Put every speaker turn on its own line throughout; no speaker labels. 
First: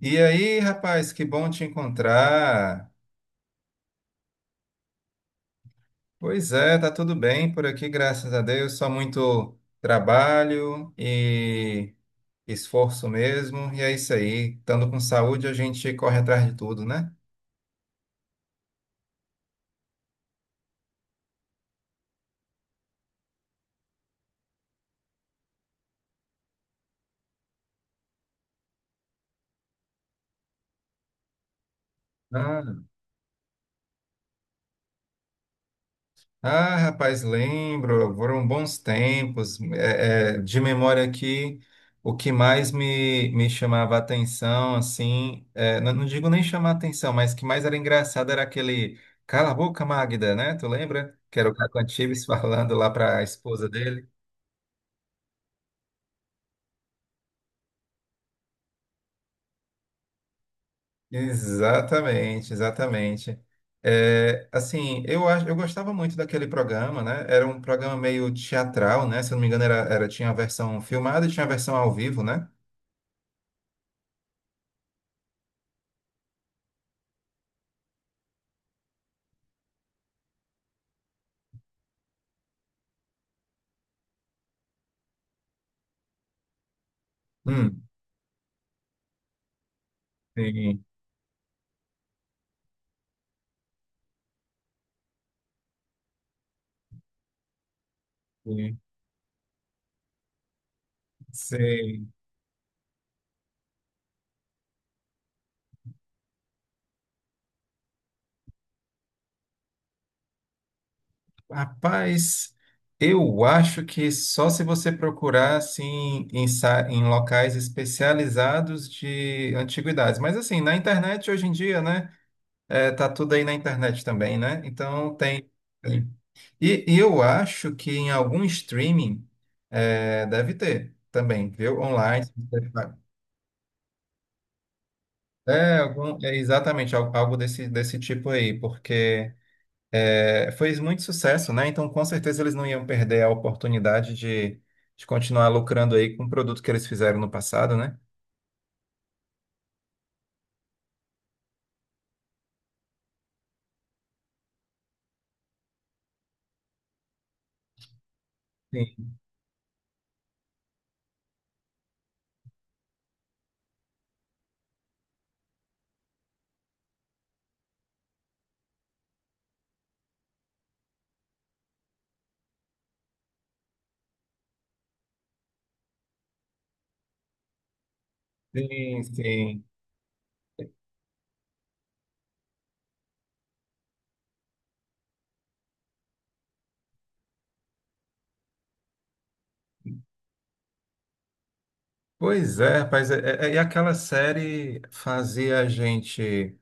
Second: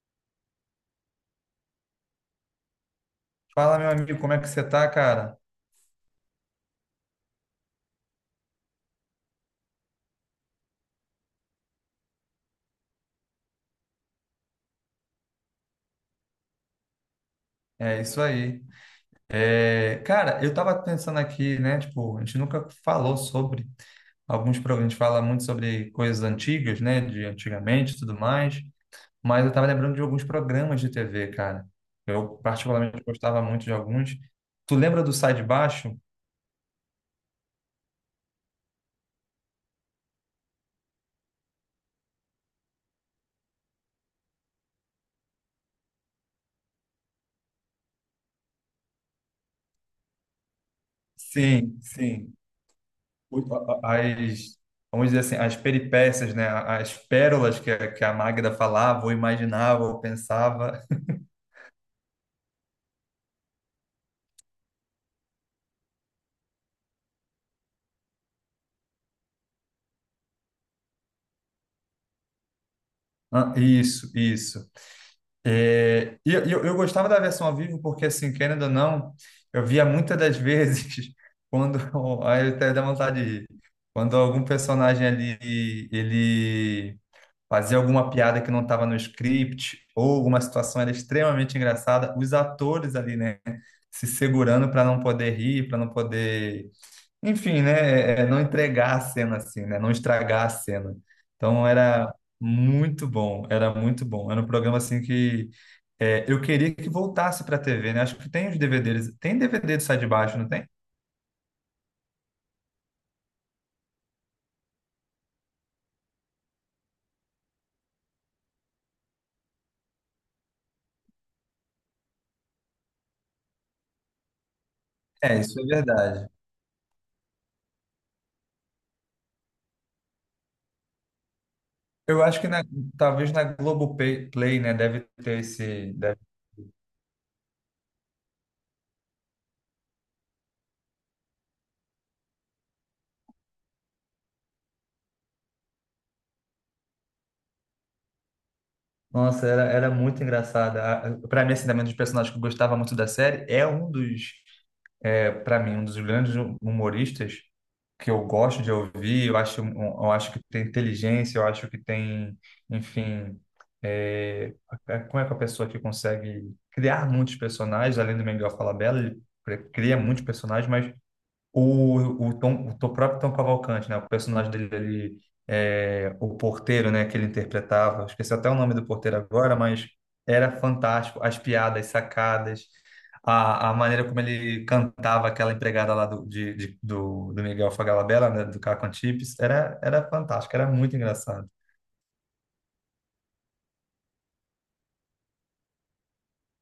E aí, rapaz, que bom te encontrar.
Fala, meu amigo, como é que você tá, cara?
Pois é, tá tudo bem por aqui, graças a Deus. Só muito trabalho e esforço mesmo. E é isso aí. Estando com saúde, a gente corre atrás de tudo, né?
É isso aí. Cara, eu tava pensando aqui, né? Tipo, a gente nunca falou sobre alguns programas, a gente fala muito sobre coisas antigas, né? De antigamente e tudo mais, mas eu tava lembrando de alguns programas de TV, cara. Eu
Ah.
particularmente gostava muito de alguns. Tu lembra do Sai de Baixo?
Ah, rapaz, lembro, foram bons tempos. De memória aqui, o que mais me chamava atenção, assim, não digo nem chamar atenção, mas que mais era engraçado era aquele Cala a boca, Magda, né? Tu lembra? Que era o Caco
Sim,
Antibes
sim.
falando lá para a esposa dele.
As, vamos dizer assim, as peripécias, né? As pérolas que a Magda falava, ou imaginava, ou pensava.
Exatamente, exatamente. É, assim, eu gostava muito daquele programa, né? Era um programa meio teatral, né? Se eu não me engano, tinha a versão filmada e tinha a versão ao vivo, né?
Ah, isso, isso. É, e eu gostava da versão ao vivo porque, assim, querendo ou não, eu via muitas das vezes quando... Aí até dá vontade de rir. Quando algum personagem ali, ele fazia alguma piada que não estava no script ou alguma situação
Sim,
era extremamente engraçada, os atores ali, né, se segurando para não poder rir, para não poder enfim, né? Não
sim,
entregar a cena assim, né? Não estragar a cena. Então
sei.
era muito bom, era muito bom. Era um programa assim que eu queria que voltasse para a TV, né? Acho que tem os DVDs, tem DVD do Sai de Baixo, não tem?
Rapaz, eu acho que só se você procurar assim em locais especializados de antiguidades. Mas assim, na internet hoje em dia, né? É, tá tudo aí na internet também, né? Então
É,
tem.
isso é
Tem.
verdade.
Eu acho que em algum streaming é, deve ter também, viu?
Eu
Online. Se
acho que na-
você fa-
Talvez na Globoplay, Play, né, deve ter
É,
esse.
algum,
Deve-
é algo desse, desse tipo aí, porque. É, foi muito sucesso, né? Então, com certeza, eles não iam perder a oportunidade de continuar lucrando aí com o produto que eles fizeram no passado, né?
Nossa, era, era muito engraçada. Para mim, assim, também um dos personagens que eu gostava muito da série é um dos. Para mim, um dos grandes humoristas que eu gosto de
Sim,
ouvir, eu acho, eu acho que tem inteligência, eu acho que tem, enfim, é, como é que a pessoa que consegue criar muitos personagens, além do Miguel Falabella, ele pre- cria muitos personagens, mas o, próprio Tom Cavalcante, né? O personagem dele, ele, é, o porteiro, né? Que ele interpretava. Esqueci até o nome do
sim,
porteiro agora,
sim.
mas era fantástico. As piadas, sacadas, a maneira como ele cantava aquela empregada lá do Miguel Falabella, né? Do Caco Antibes, era, era fantástico, era muito engraçado.
Pois é, rapaz. E aquela série fazia a gente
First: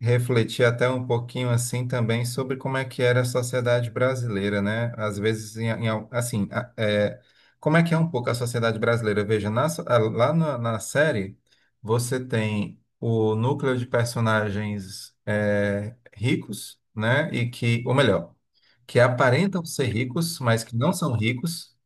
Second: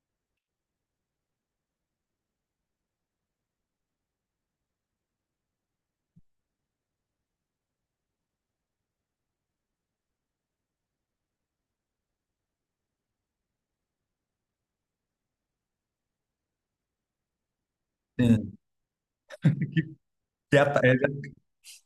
refletir até um pouquinho assim também sobre como é que era a sociedade brasileira, né? Às vezes, assim, como é que é um pouco a sociedade brasileira? Veja, lá na série, você tem o núcleo de personagens é, ricos, né? E que, ou melhor,
Sim.
que aparentam
Que
ser ricos, mas que
piada,
não são ricos,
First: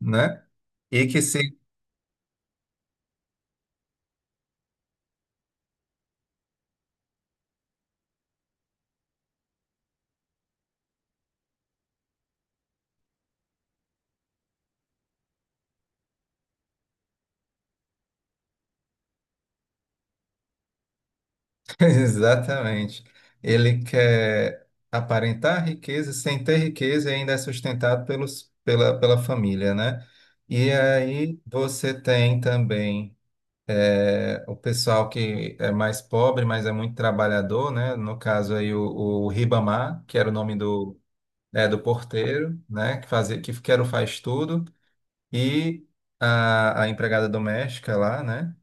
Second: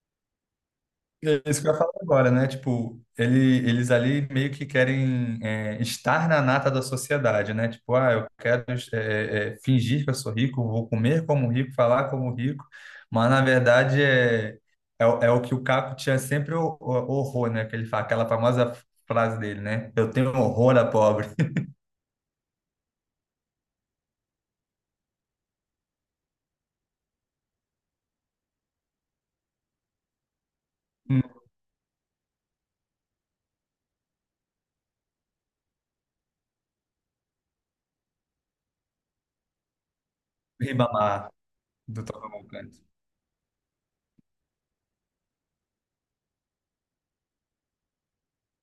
né? E que
é
se
isso que eu ia falar agora, né? Tipo, ele, eles ali meio que querem estar na nata da sociedade, né? Tipo, ah, eu quero fingir que eu sou rico, vou comer como rico, falar como rico, mas na verdade o é o que o Caco tinha sempre horror, né? Que ele fala, aquela famosa frase dele, né? Eu tenho horror a pobre.
Exatamente. Ele quer aparentar riqueza sem ter riqueza e ainda é sustentado pela família, né? E
Hum,
aí você tem também é, o pessoal que é mais pobre, mas é muito trabalhador, né? No caso aí o Ribamar, que era o nome do,
Ribamar,
é, do
do
porteiro,
Tocantins.
né? Que fazia, que era o faz tudo, e a empregada doméstica lá, né?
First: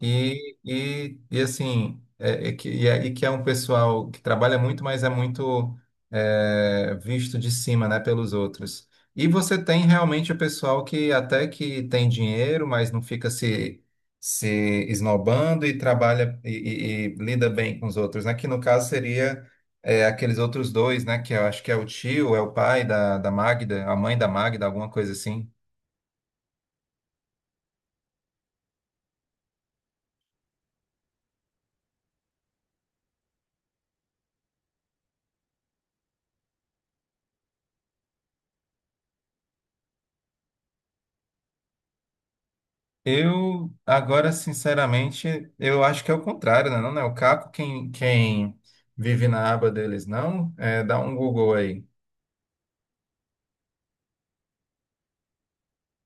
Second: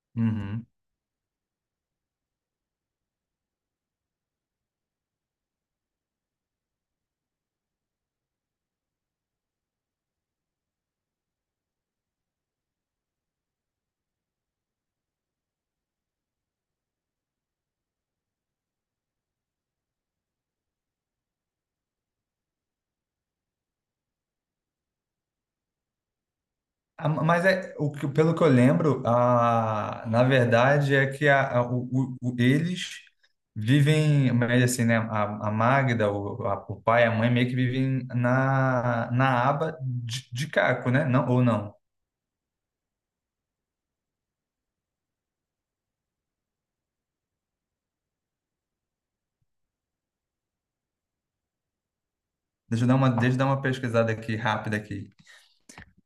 Uhum.
Assim, que é um pessoal que trabalha muito, mas é muito é, visto de cima, né, pelos outros. E você tem realmente o pessoal que até que tem dinheiro, mas não fica se, se esnobando e trabalha e lida bem com os outros, né? Que no caso seria é, aqueles outros dois, né? Que eu acho que é o tio, é o pai da Magda, a mãe da Magda, alguma coisa assim.
Ah, mas é, pelo que eu lembro, a, na verdade é que a- o- eles vivem, mas assim, né? A Magda, o pai e a mãe meio que vivem na, na aba de Caco, né? Não, ou não?
Eu, agora, sinceramente, eu acho que é o contrário, né? Não, né? O Caco, quem vive na aba deles, não? É, dá um Google aí.
Deixa eu dar uma pesquisada aqui, rápida aqui.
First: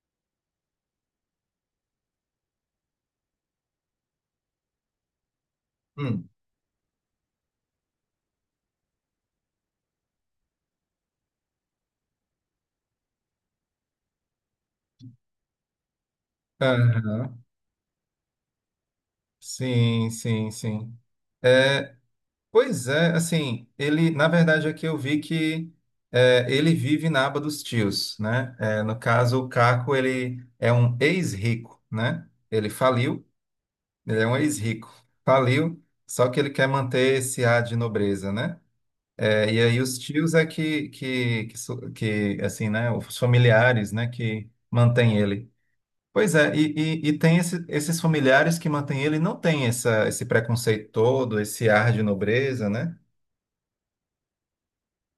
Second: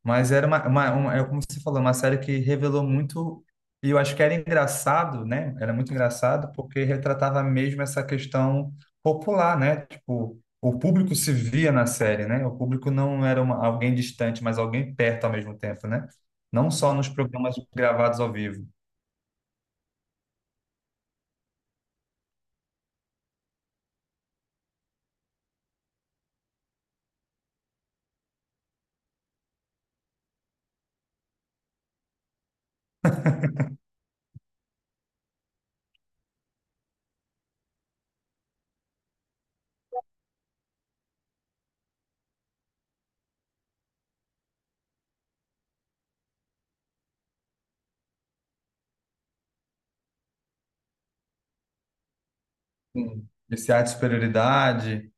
Mas era é como você falou, uma série que revelou muito, e eu acho que era engraçado, né? Era muito
Hum.
engraçado porque retratava mesmo essa questão popular, né? Tipo, o público se via na série, né? O público não era uma, Alguém distante, mas alguém perto ao mesmo tempo, né? Não só nos
Aham.
programas gravados ao vivo.
Sim, sim, sim. É, pois é, assim, ele, na verdade, aqui eu vi que é, ele vive na aba dos tios, né? É, no caso, o Caco, ele é um ex-rico, né? Ele faliu, ele é um ex-rico, faliu, só que ele quer manter esse ar de nobreza, né? É, e aí os tios é que, assim, né, os familiares, né, que mantêm ele. Pois é, e tem esses familiares que mantêm ele, não tem essa, esse preconceito todo, esse ar de nobreza, né?
Sim. Esse ar de superioridade,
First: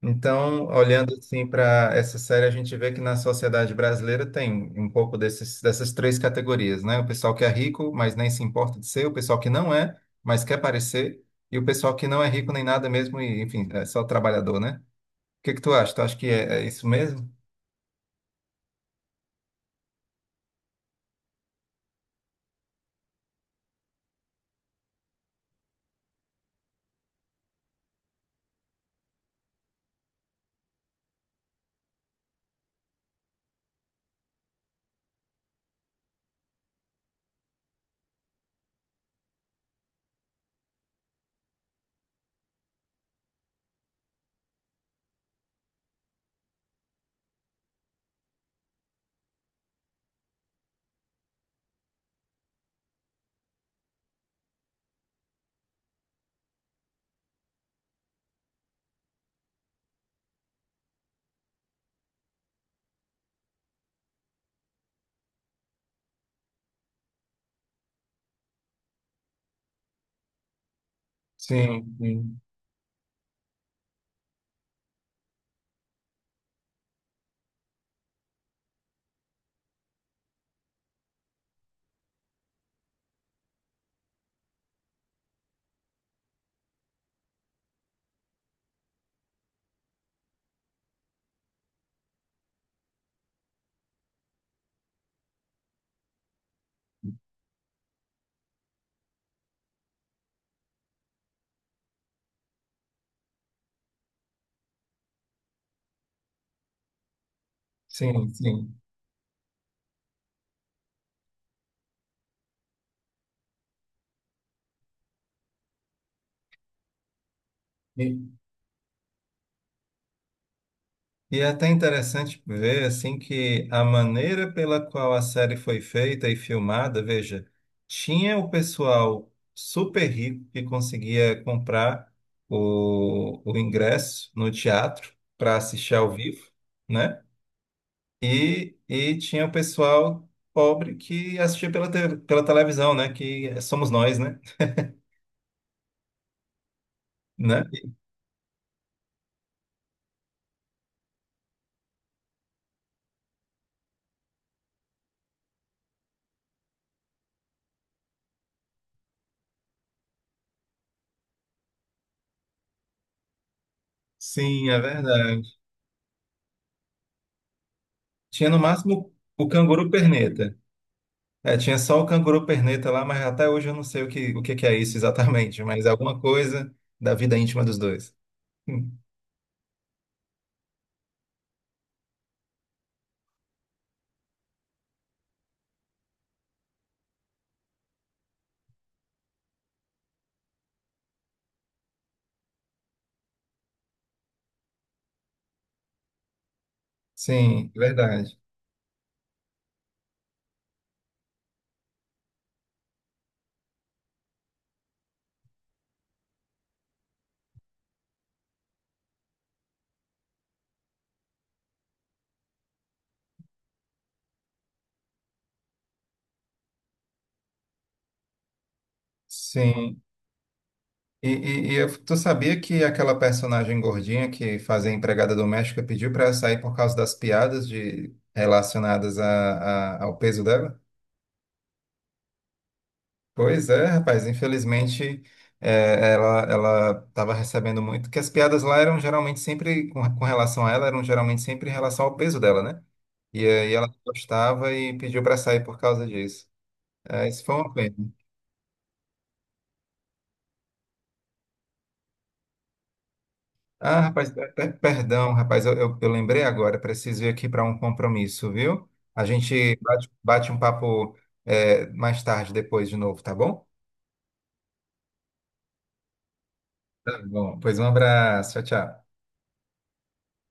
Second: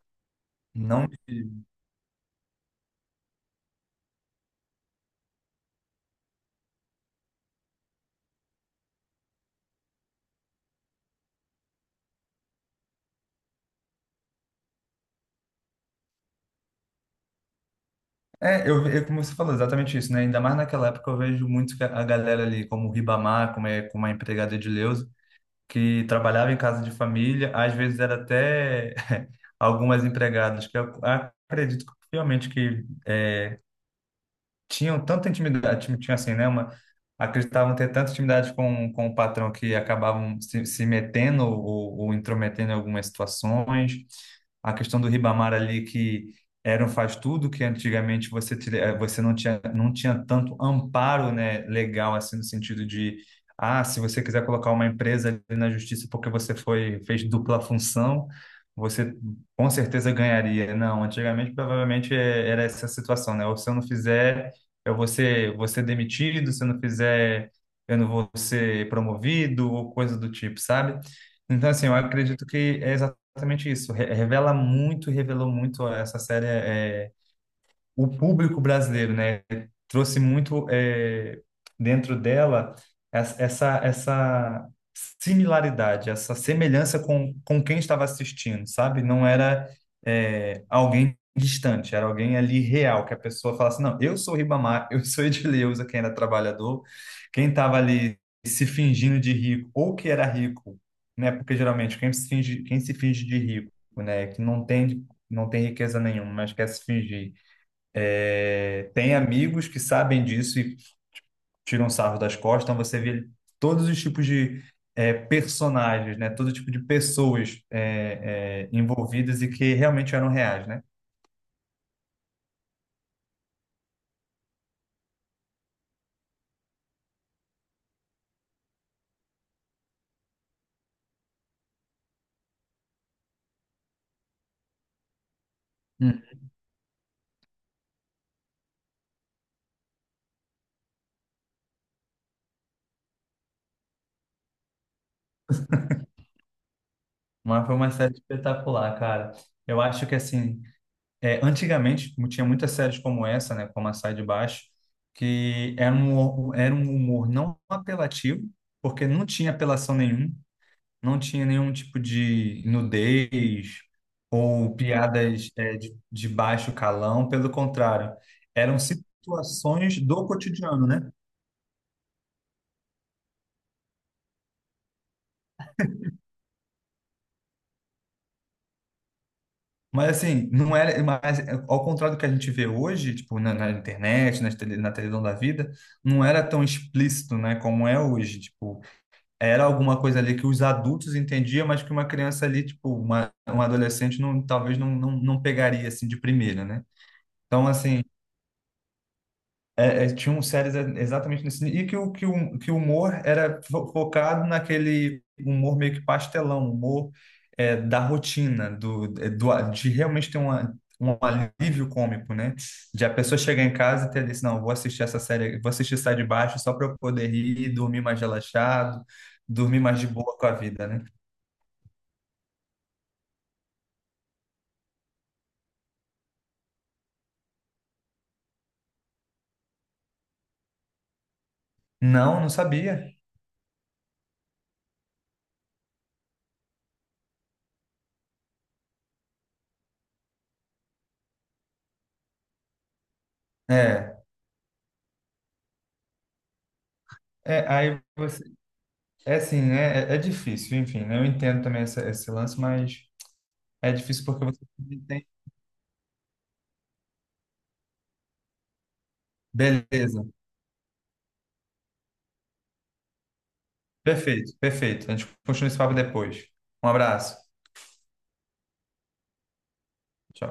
Então,
não
olhando assim
de-
para essa série, a gente vê que na sociedade brasileira tem um pouco desses, dessas três categorias, né? O pessoal que é rico, mas nem se importa de ser, o pessoal que não é, mas quer parecer, e o pessoal que não é rico nem nada mesmo, e, enfim, é só trabalhador, né? O que é que tu acha? Tu acha que é isso mesmo?
como você falou, exatamente isso, né? Ainda mais naquela época eu vejo muito que a galera ali, como o Ribamar, como, é, como a empregada de que trabalhava em casa de família, às vezes era até algumas empregadas que eu acredito que, realmente que tinham tanta intimidade, tinha assim, né, uma, acreditavam ter tanta intimidade com o patrão que acabavam se, se metendo ou intrometendo em algumas situações. A questão do Ribamar ali que era um faz-tudo, que antigamente você, você não tinha, não tinha tanto amparo, né, legal, assim, no sentido de, ah, se você quiser colocar uma empresa ali na justiça porque você foi, fez dupla função, você com certeza ganharia. Não, antigamente provavelmente era essa situação, né? Ou se eu não fizer, eu vou ser demitido, se eu não fizer, eu não vou ser promovido, ou coisa do tipo, sabe? Então, assim, eu
Sim, sim,
acredito que é exatamente isso. Revela muito, revelou muito essa série. O público brasileiro, né? Trouxe muito dentro dela essa similaridade, essa semelhança com quem estava assistindo, sabe? Não era alguém distante, era alguém ali real, que a pessoa falasse, não, eu sou o Ribamar, eu sou Edileuza, quem era trabalhador, quem estava ali se fingindo de rico, ou que era rico, né? Porque geralmente quem se finge de rico, né? Que não tem, não tem riqueza nenhuma, mas quer se fingir
sim, sim.
tem amigos que sabem disso e tiram sarro das costas, então você vê todos os tipos de personagens, né? Todo tipo de pessoas
E,
envolvidas e que realmente eram reais, né?
é até interessante ver assim que a maneira pela qual a série foi feita e filmada, veja, tinha o pessoal super rico que conseguia comprar o ingresso no teatro para assistir ao
Hum.
vivo, né? Tinha o pessoal pobre que assistia pela televisão, né? Que somos nós, né? Né?
Mas foi uma série espetacular, cara. Eu acho que, assim, antigamente tinha muitas séries como essa, né? Como a Sai de Baixo, que era era um humor não apelativo, porque não tinha apelação nenhuma, não tinha nenhum tipo de nudez
Sim,
ou
é verdade.
piadas de baixo calão, pelo contrário,
Tinha no
eram
máximo o canguru
situações do
perneta.
cotidiano, né?
É, tinha só o canguru perneta lá, mas até hoje eu não sei o que que é isso exatamente, mas é alguma coisa da vida íntima dos dois. Hum.
Mas assim, não era, mas é, ao contrário do que a gente vê hoje, tipo na, na internet, na televisão da vida, não era tão explícito, né, como é hoje, tipo, era alguma coisa ali que os adultos entendiam, mas que uma criança ali, tipo, uma, um adolescente não, talvez não, não, não pegaria assim de primeira, né? Então,
Sim,
assim,
verdade.
é, é, tinham séries exatamente nesse nível. E que o que o humor era focado naquele humor meio que pastelão, humor da rotina, do, é, do de realmente ter uma, um alívio cômico, né? De a pessoa chegar em casa e ter desse, não, vou assistir essa série, vou assistir Sai de Baixo só para eu poder rir, dormir mais relaxado, dormir mais
Sim.
de boa com a vida, né?
Tu sabia que aquela personagem gordinha que fazia empregada doméstica pediu para sair por causa das piadas de, relacionadas a, ao peso dela?
Não, não sabia.
Pois é, rapaz, infelizmente é, ela estava recebendo muito, que as piadas lá eram geralmente sempre, com relação a ela, eram geralmente sempre em relação ao peso dela, né? E aí ela não
É,
gostava e pediu para sair por causa disso. É, isso foi
é
uma pena.
aí você, é assim, é, é difícil, enfim, né? Eu entendo também essa- esse lance, mas é
Ah,
difícil
rapaz,
porque você não tem.
perdão, rapaz, eu lembrei agora, preciso ir aqui para um compromisso, viu? A gente
Beleza.
bate um papo é, mais tarde, depois de novo, tá bom?
Perfeito, perfeito. A gente continua esse papo depois. Um
Tá
abraço.
bom, pois um abraço, tchau, tchau.
Tchau.